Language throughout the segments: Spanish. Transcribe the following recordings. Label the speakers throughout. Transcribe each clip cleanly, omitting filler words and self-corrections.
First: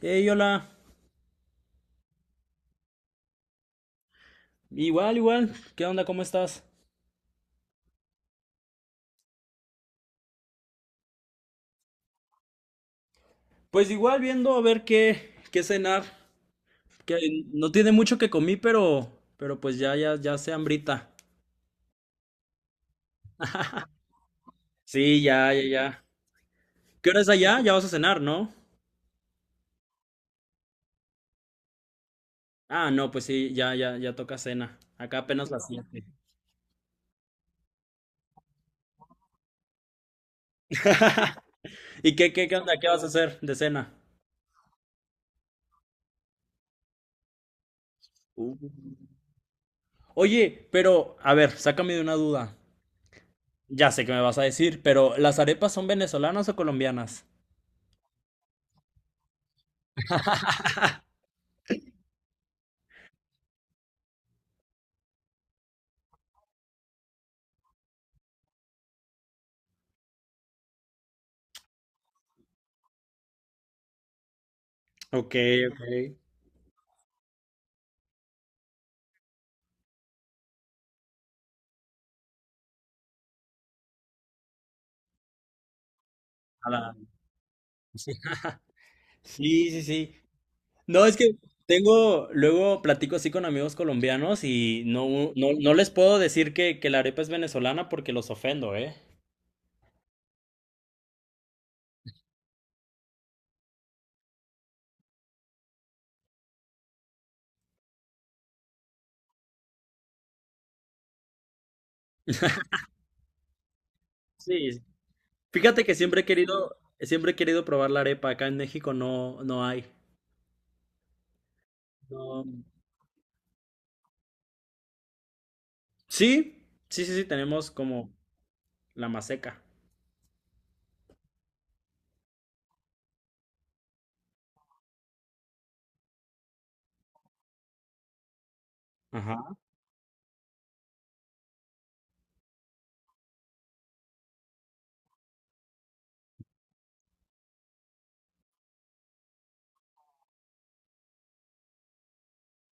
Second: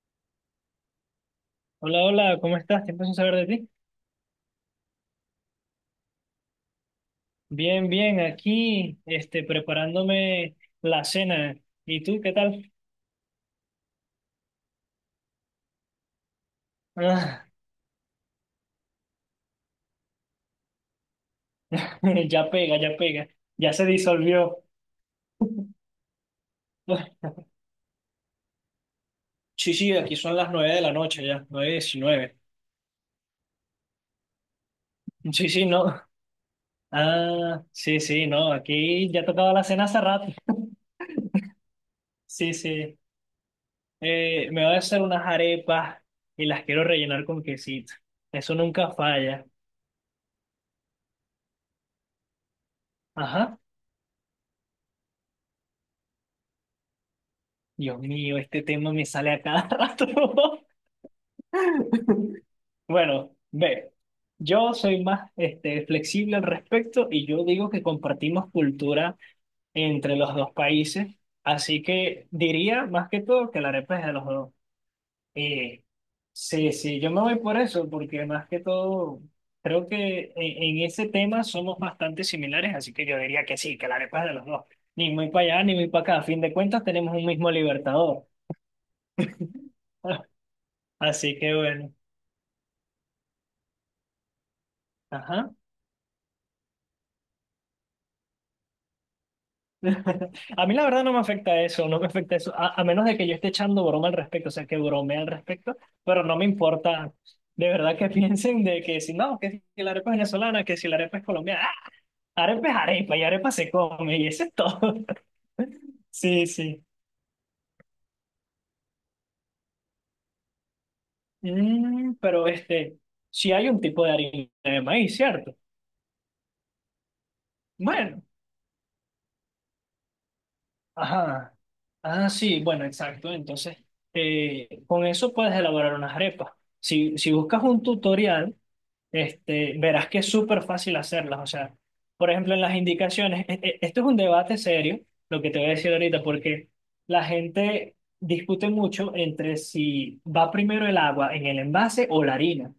Speaker 1: Hey, hola.
Speaker 2: Hola, hola, ¿cómo estás? Tiempo sin saber de ti.
Speaker 1: Igual, igual. ¿Qué onda? ¿Cómo estás?
Speaker 2: Bien, bien, aquí, preparándome la cena. ¿Y tú qué tal?
Speaker 1: Pues igual viendo a ver qué cenar. Que
Speaker 2: Ah,
Speaker 1: no tiene mucho que comí, pero pues ya, ya, ya se hambrita.
Speaker 2: ya pega, ya pega. Ya se disolvió.
Speaker 1: Sí, ya, ya, ya. ¿Qué hora es allá? Ya vas a cenar, ¿no?
Speaker 2: Sí, sí, aquí son las 9 de la noche ya, 9:19.
Speaker 1: Ah, no, pues sí, ya, ya, ya toca cena. Acá
Speaker 2: Sí,
Speaker 1: apenas las
Speaker 2: sí, no.
Speaker 1: 7.
Speaker 2: Ah, sí, sí, no, aquí ya tocaba la cena hace rato.
Speaker 1: ¿Y qué, qué,
Speaker 2: Sí,
Speaker 1: qué onda? ¿Qué
Speaker 2: sí.
Speaker 1: vas a hacer de cena?
Speaker 2: Me voy a hacer unas arepas y las quiero rellenar con quesito. Eso
Speaker 1: Uh.
Speaker 2: nunca falla.
Speaker 1: Oye, pero, a ver, sácame de una duda.
Speaker 2: Ajá.
Speaker 1: Ya sé que me vas a decir, pero ¿las arepas son venezolanas o colombianas?
Speaker 2: Dios mío, este tema me sale a cada rato. Bueno, ve, yo soy más flexible al respecto y yo digo que compartimos cultura entre los dos países, así que diría más que todo que la arepa es de los dos.
Speaker 1: Ok, ok.
Speaker 2: Eh, sí, sí, yo me voy por eso, porque más que todo creo que en ese tema somos bastante similares, así que yo diría que sí, que la arepa es de los dos. Ni muy para allá, ni muy para acá. A fin de
Speaker 1: A
Speaker 2: cuentas
Speaker 1: la-
Speaker 2: tenemos un mismo libertador.
Speaker 1: Sí, sí, sí. No, es que
Speaker 2: Así que bueno,
Speaker 1: tengo, luego platico así con amigos colombianos y no, no,
Speaker 2: ajá.
Speaker 1: no les puedo decir que la arepa es venezolana porque los ofendo, ¿eh?
Speaker 2: A mí la verdad no me afecta eso, no me afecta eso, a menos de que yo esté echando broma al respecto, o sea, que bromee al respecto, pero no me importa de verdad que piensen de que si no, que si la arepa es venezolana, que si la arepa es colombiana, ¡ah! Arepa es arepa y arepa se come y eso es todo.
Speaker 1: Sí, fíjate que
Speaker 2: Sí, sí.
Speaker 1: siempre he querido probar la arepa, acá en México no, no hay. No.
Speaker 2: Pero si hay un tipo de harina de maíz, ¿cierto?
Speaker 1: Sí, sí, sí, sí, tenemos como
Speaker 2: Bueno,
Speaker 1: la maseca.
Speaker 2: ajá. Ah, sí, bueno, exacto. Entonces, con eso puedes elaborar unas arepas. Si buscas un tutorial,
Speaker 1: Ajá.
Speaker 2: verás que es súper fácil hacerlas. O sea, por ejemplo, en las indicaciones, esto es un debate serio, lo que te voy a decir ahorita, porque la gente discute mucho entre si va primero el agua en el envase o la harina.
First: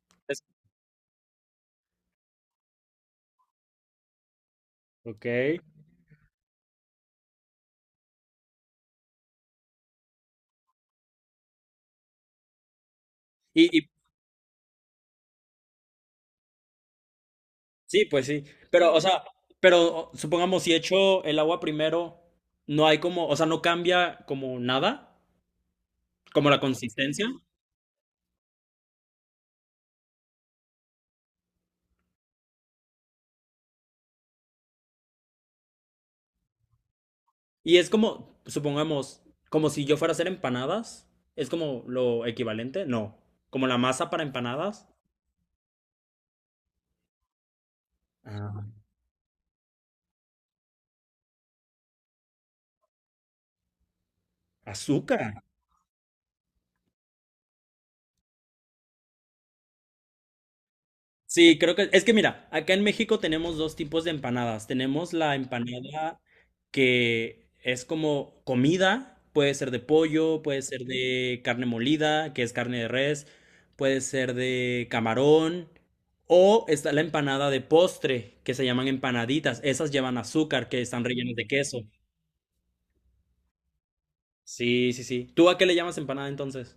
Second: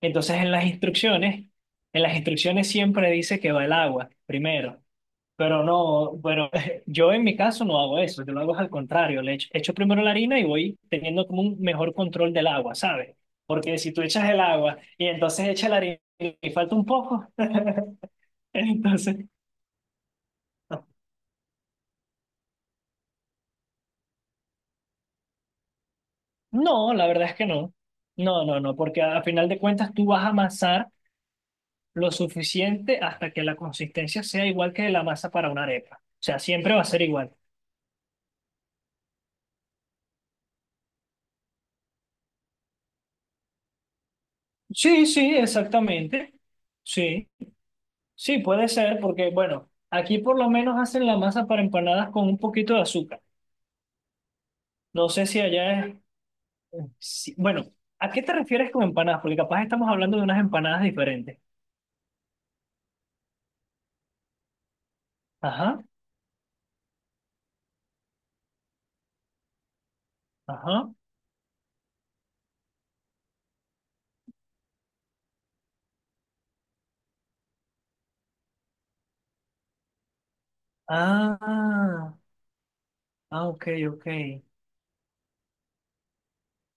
Speaker 2: Entonces,
Speaker 1: Es-
Speaker 2: en las instrucciones siempre dice que va el agua primero.
Speaker 1: ok.
Speaker 2: Pero no, bueno, yo en mi caso no hago eso, yo lo hago al contrario, le echo, echo primero la harina y voy teniendo como un mejor control del agua, ¿sabes? Porque
Speaker 1: Y
Speaker 2: si tú echas el agua y entonces echas la harina y falta un poco,
Speaker 1: sí, pues sí, pero, o
Speaker 2: entonces,
Speaker 1: sea, supongamos si echo el agua primero, no hay como, o sea, no cambia como nada, como la
Speaker 2: no, la
Speaker 1: consistencia.
Speaker 2: verdad es que no. No, no, no, porque a final de cuentas tú vas a amasar lo suficiente hasta que la consistencia sea igual que la masa para una arepa. O sea, siempre va a ser igual.
Speaker 1: Y es como, supongamos, como si yo fuera a hacer empanadas. Es como lo equivalente, no. Como la masa para empanadas.
Speaker 2: Sí, sí, exactamente. Sí. Sí,
Speaker 1: Ah.
Speaker 2: puede ser, porque bueno, aquí por lo menos hacen la masa para empanadas con un poquito de azúcar. No sé
Speaker 1: Azúcar.
Speaker 2: si allá es... bueno, ¿a qué te refieres con empanadas? Porque capaz estamos hablando de unas empanadas diferentes.
Speaker 1: Sí, creo que es que mira, acá en México tenemos dos tipos de empanadas. Tenemos la
Speaker 2: Ajá,
Speaker 1: empanada que es como comida, puede ser de pollo, puede ser
Speaker 2: ajá.
Speaker 1: de carne molida, que es carne de res, puede ser de camarón, o está la empanada de postre, que se llaman empanaditas. Esas llevan azúcar, que están rellenas de queso.
Speaker 2: Ah, ah, ok, ok.
Speaker 1: Sí, sí, sí. ¿Tú a qué le llamas empanada entonces?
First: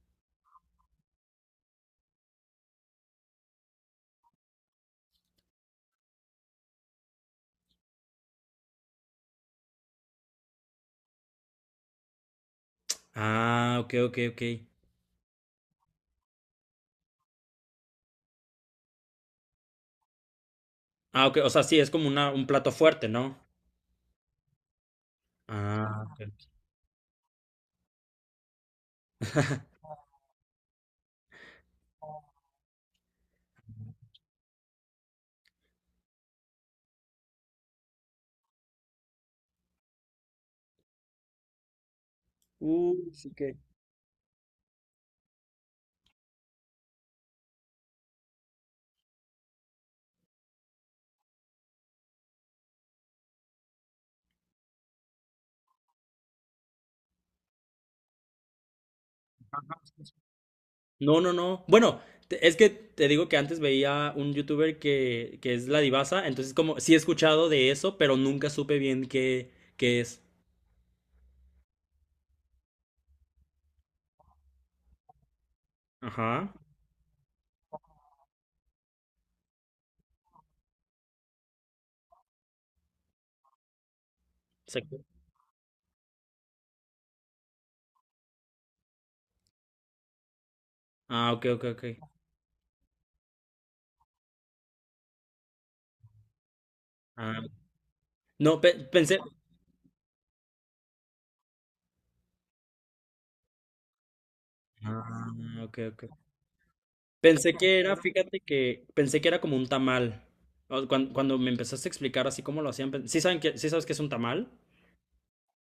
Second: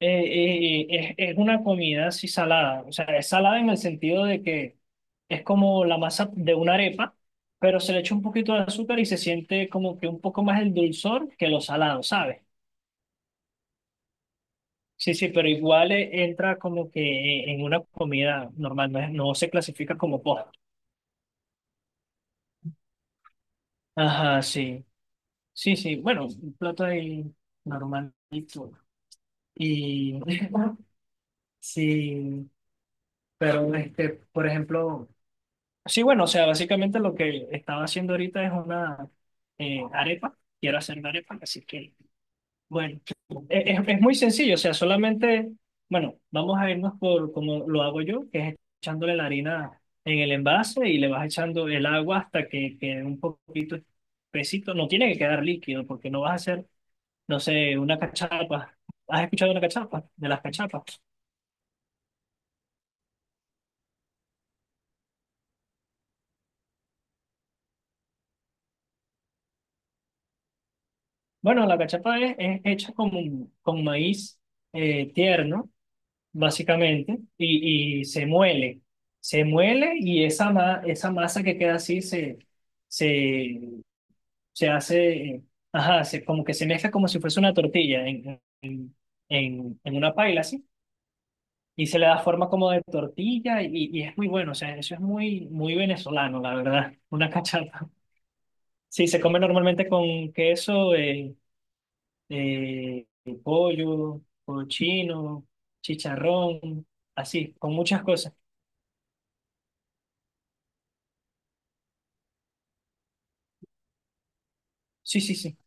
Speaker 2: Es una comida así salada. O sea, es salada en el sentido de que es como la masa de una arepa, pero se le echa un poquito de azúcar y se siente como que un poco más el dulzor que lo salado, ¿sabes?
Speaker 1: Ah, ok, ok, ok.
Speaker 2: Sí, sí, pero igual entra como que en una comida normal, no, no se clasifica como postre.
Speaker 1: Ah, ok, o sea, sí, es como una, un plato fuerte, ¿no?
Speaker 2: Ajá, sí. Sí, sí,
Speaker 1: Ah,
Speaker 2: bueno,
Speaker 1: ok.
Speaker 2: un plato ahí normalito. Y sí, pero por ejemplo, sí, bueno, o sea, básicamente lo que estaba haciendo ahorita es una arepa. Quiero hacer una arepa, así que bueno,
Speaker 1: Sí que.
Speaker 2: es muy sencillo, o sea, solamente, bueno, vamos a irnos por como lo hago yo, que es echándole la harina en el envase y le vas echando el agua hasta que quede un poquito espesito. No tiene que quedar líquido porque no vas a hacer, no sé, una cachapa. ¿Has escuchado una cachapa? De las cachapas.
Speaker 1: No, no, no. Bueno, es que te digo que antes veía un youtuber que es La Divasa. Entonces como sí he escuchado de eso, pero nunca supe bien qué es.
Speaker 2: Bueno, la cachapa es hecha con maíz tierno
Speaker 1: Ajá.
Speaker 2: básicamente, y se muele. Se muele y esa, esa masa que queda así se, se, se
Speaker 1: Exacto.
Speaker 2: hace, ajá, se, como que se mezcla como si fuese una tortilla en una paila, así,
Speaker 1: Ah, ok, ok, ok.
Speaker 2: y, se le da forma como de tortilla y es muy bueno, o sea, eso es muy, muy venezolano, la verdad, una
Speaker 1: Ah,
Speaker 2: cachapa.
Speaker 1: no,
Speaker 2: Sí,
Speaker 1: pensé.
Speaker 2: se come normalmente con queso, eh, pollo,
Speaker 1: Ah,
Speaker 2: cochino,
Speaker 1: ok, ok.
Speaker 2: chicharrón,
Speaker 1: Pensé
Speaker 2: así, con
Speaker 1: que era,
Speaker 2: muchas cosas.
Speaker 1: fíjate que pensé que era como un tamal. Cuando me empezaste a explicar así cómo lo hacían, sí saben que, sí sabes que es un tamal.
Speaker 2: Sí, sí, sí.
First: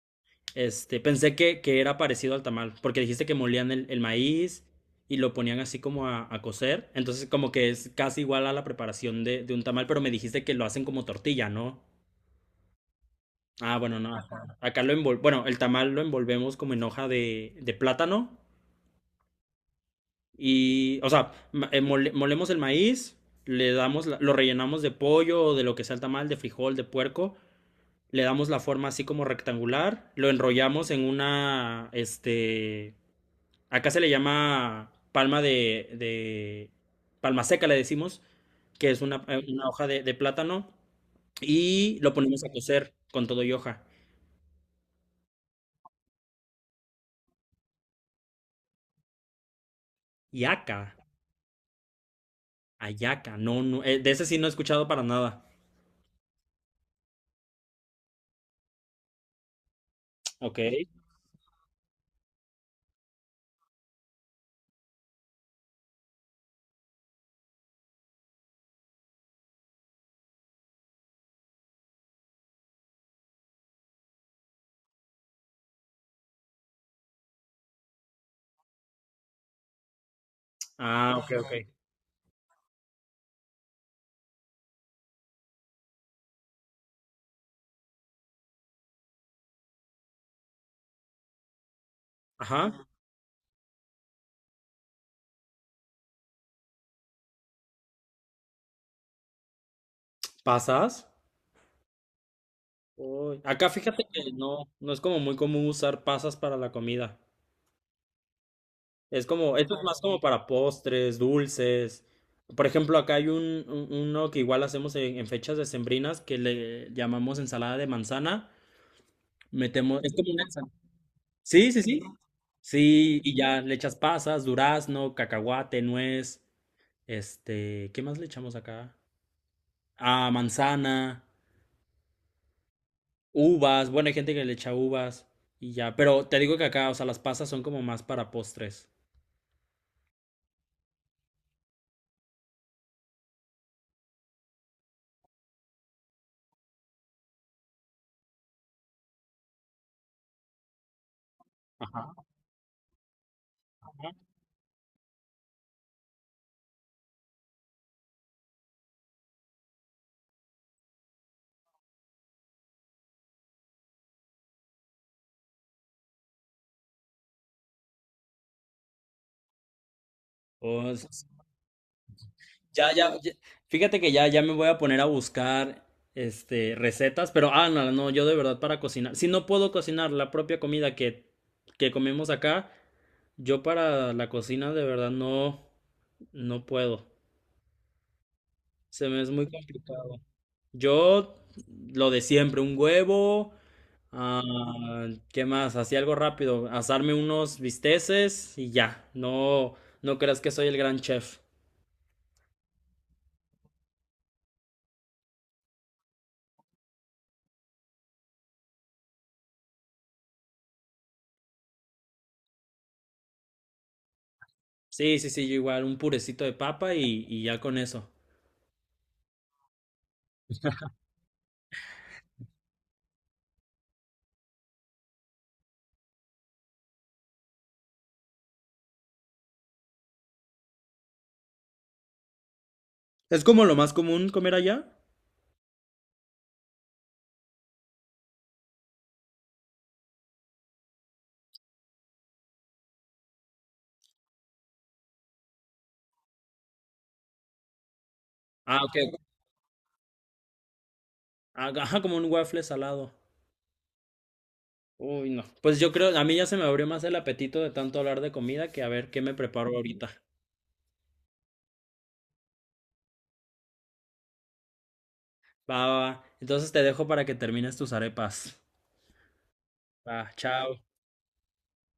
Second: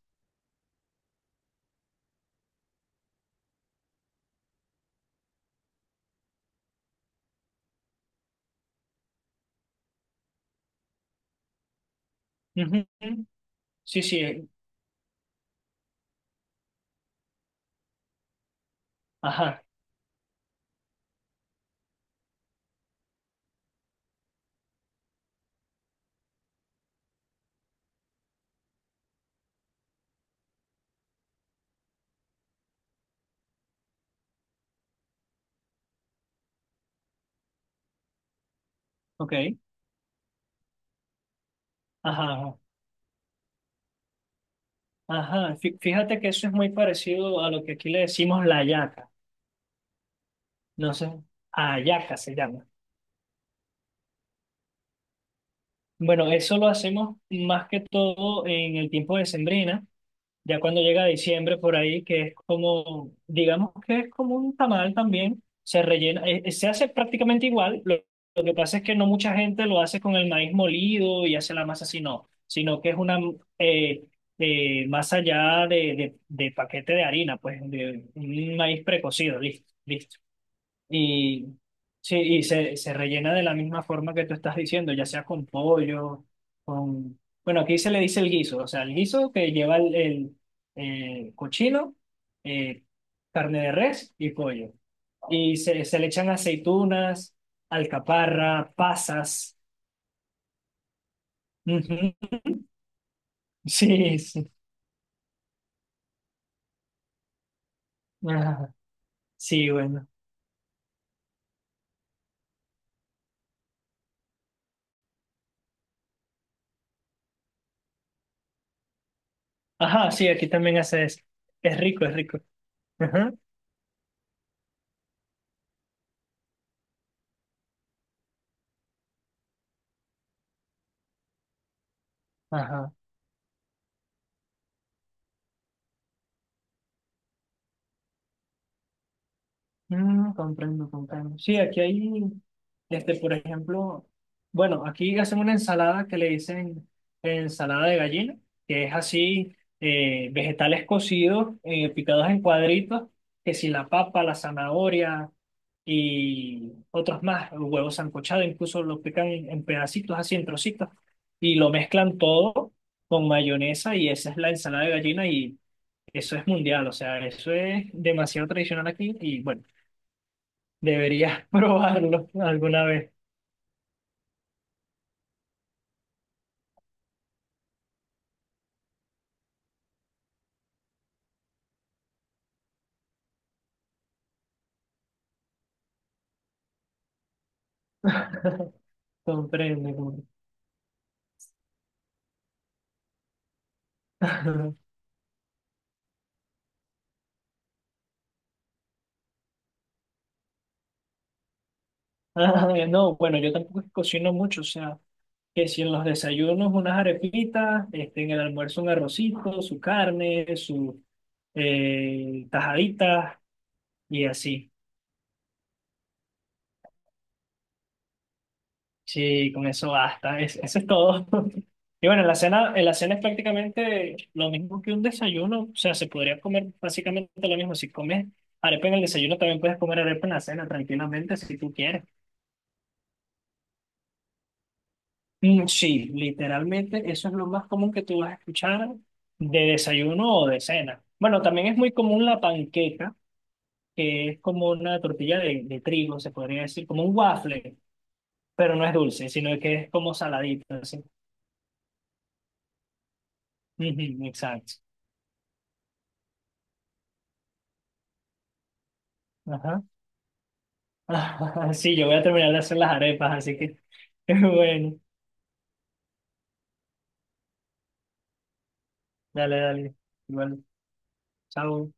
Speaker 1: Este, pensé que era parecido al tamal, porque dijiste que molían el maíz y lo ponían así como a cocer. Entonces, como que es casi igual a la preparación de un tamal, pero me dijiste que lo hacen como tortilla, ¿no?
Speaker 2: Ujú.
Speaker 1: Ah, bueno,
Speaker 2: Sí,
Speaker 1: no.
Speaker 2: sí.
Speaker 1: Ajá. Acá lo envol, bueno, el tamal lo envolvemos como en hoja de plátano.
Speaker 2: Ajá.
Speaker 1: Y, o sea, molemos el maíz, le damos, lo rellenamos de pollo o de lo que sea el tamal, de frijol, de puerco, le damos la forma así como rectangular, lo enrollamos en una, este, acá se le llama palma de, palma seca le decimos, que es
Speaker 2: Ok.
Speaker 1: una hoja de plátano, y lo
Speaker 2: Ajá.
Speaker 1: ponemos a
Speaker 2: Ajá.
Speaker 1: cocer con todo y hoja.
Speaker 2: Ajá. Fíjate que eso es muy parecido a lo que aquí le decimos la hallaca.
Speaker 1: Yaca,
Speaker 2: No sé. Hallaca se llama.
Speaker 1: ayaca, no, no, de ese sí no he escuchado para nada.
Speaker 2: Bueno, eso lo hacemos más que todo en el tiempo de sembrina.
Speaker 1: Ok.
Speaker 2: Ya cuando llega diciembre por ahí, que es como, digamos que es como un tamal también, se rellena, se hace prácticamente igual, lo que pasa es que no mucha gente lo hace con el maíz molido y hace la masa así, no, sino que es una eh, masa ya de paquete de harina, pues de un maíz precocido, listo, listo.
Speaker 1: Ah, ok,
Speaker 2: Y,
Speaker 1: ok.
Speaker 2: sí, y se rellena de la misma forma que tú estás diciendo, ya sea con pollo, con... Bueno, aquí se le dice el guiso, o sea, el guiso que lleva el cochino,
Speaker 1: Ajá,
Speaker 2: eh, carne de res y pollo. Y se le echan aceitunas, alcaparra, pasas.
Speaker 1: pasas.
Speaker 2: Ujú.
Speaker 1: Uy, acá fíjate
Speaker 2: Sí,
Speaker 1: que
Speaker 2: sí.
Speaker 1: no, no es como muy común usar pasas para la comida.
Speaker 2: Ajá.
Speaker 1: Es como,
Speaker 2: Sí,
Speaker 1: esto es más
Speaker 2: bueno.
Speaker 1: como para postres, dulces. Por ejemplo, acá hay un, uno que igual hacemos en fechas decembrinas que le llamamos ensalada de manzana. Metemos,
Speaker 2: Ajá,
Speaker 1: es
Speaker 2: sí,
Speaker 1: como una
Speaker 2: aquí
Speaker 1: ensalada.
Speaker 2: también hace eso.
Speaker 1: Sí,
Speaker 2: Es
Speaker 1: sí, sí.
Speaker 2: rico, es rico.
Speaker 1: Sí,
Speaker 2: Ajá.
Speaker 1: y ya le echas pasas, durazno, cacahuate, nuez, este, ¿qué más le echamos acá? Ah, manzana.
Speaker 2: Ajá.
Speaker 1: Uvas, bueno, hay gente que le echa uvas y ya, pero te digo que acá, o sea, las pasas son como más para postres.
Speaker 2: Comprendo, comprendo. Sí, aquí hay, por ejemplo, bueno, aquí hacen una ensalada que le dicen ensalada de gallina, que es así, vegetales cocidos,
Speaker 1: Ajá.
Speaker 2: picados en cuadritos, que si la papa, la zanahoria y otros más, huevos sancochado, incluso lo pican en pedacitos, así en trocitos, y lo mezclan todo con mayonesa y esa es la ensalada de gallina y eso es mundial, o sea, eso es demasiado tradicional aquí y bueno.
Speaker 1: O s-
Speaker 2: Deberías probarlo alguna
Speaker 1: ya,
Speaker 2: vez.
Speaker 1: ya, ya- fíjate que ya, ya me voy a poner a buscar, este, recetas, pero, ah, no, no, yo de verdad para cocinar, si no puedo cocinar la propia comida que comemos acá, yo para la cocina de verdad no, no puedo. Se me es muy
Speaker 2: Comprende.
Speaker 1: complicado.
Speaker 2: Comprende.
Speaker 1: Yo, lo de siempre, un huevo, ah, ¿qué más? Así algo rápido, asarme unos bisteces y ya. No, no creas que soy el gran chef.
Speaker 2: Ah, no, bueno, yo tampoco es que cocino mucho, o sea, que si en los desayunos unas arepitas, en el almuerzo un arrocito, su carne, su tajadita y así.
Speaker 1: Sí, sí, sí, yo igual, un purecito de papa y ya con eso.
Speaker 2: Sí, con eso basta, eso es todo. Y bueno, en la cena es prácticamente lo mismo que un desayuno, o sea, se podría comer básicamente lo mismo. Si comes arepa en el desayuno, también puedes comer arepa en la cena tranquilamente si tú quieres.
Speaker 1: ¿Es como lo más común comer allá?
Speaker 2: Mm, sí, literalmente eso es lo más común que tú vas a escuchar de desayuno o de cena. Bueno, también es muy común la panqueca, que es como una tortilla de trigo, se podría decir, como un waffle, pero
Speaker 1: Ah,
Speaker 2: no es
Speaker 1: ok.
Speaker 2: dulce, sino que es como saladito, así.
Speaker 1: Ah, ajá, como un waffle salado.
Speaker 2: Ujú, exacto.
Speaker 1: Uy, no. Pues yo creo, a mí ya se me abrió más el apetito de tanto hablar de comida que a ver qué me preparo
Speaker 2: Ajá.
Speaker 1: ahorita.
Speaker 2: Sí, yo voy a terminar de hacer las arepas, así que bueno,
Speaker 1: Va, va, va. Entonces te dejo para que termines tus arepas.
Speaker 2: dale, dale.
Speaker 1: Va,
Speaker 2: Igual,
Speaker 1: chao.
Speaker 2: chao.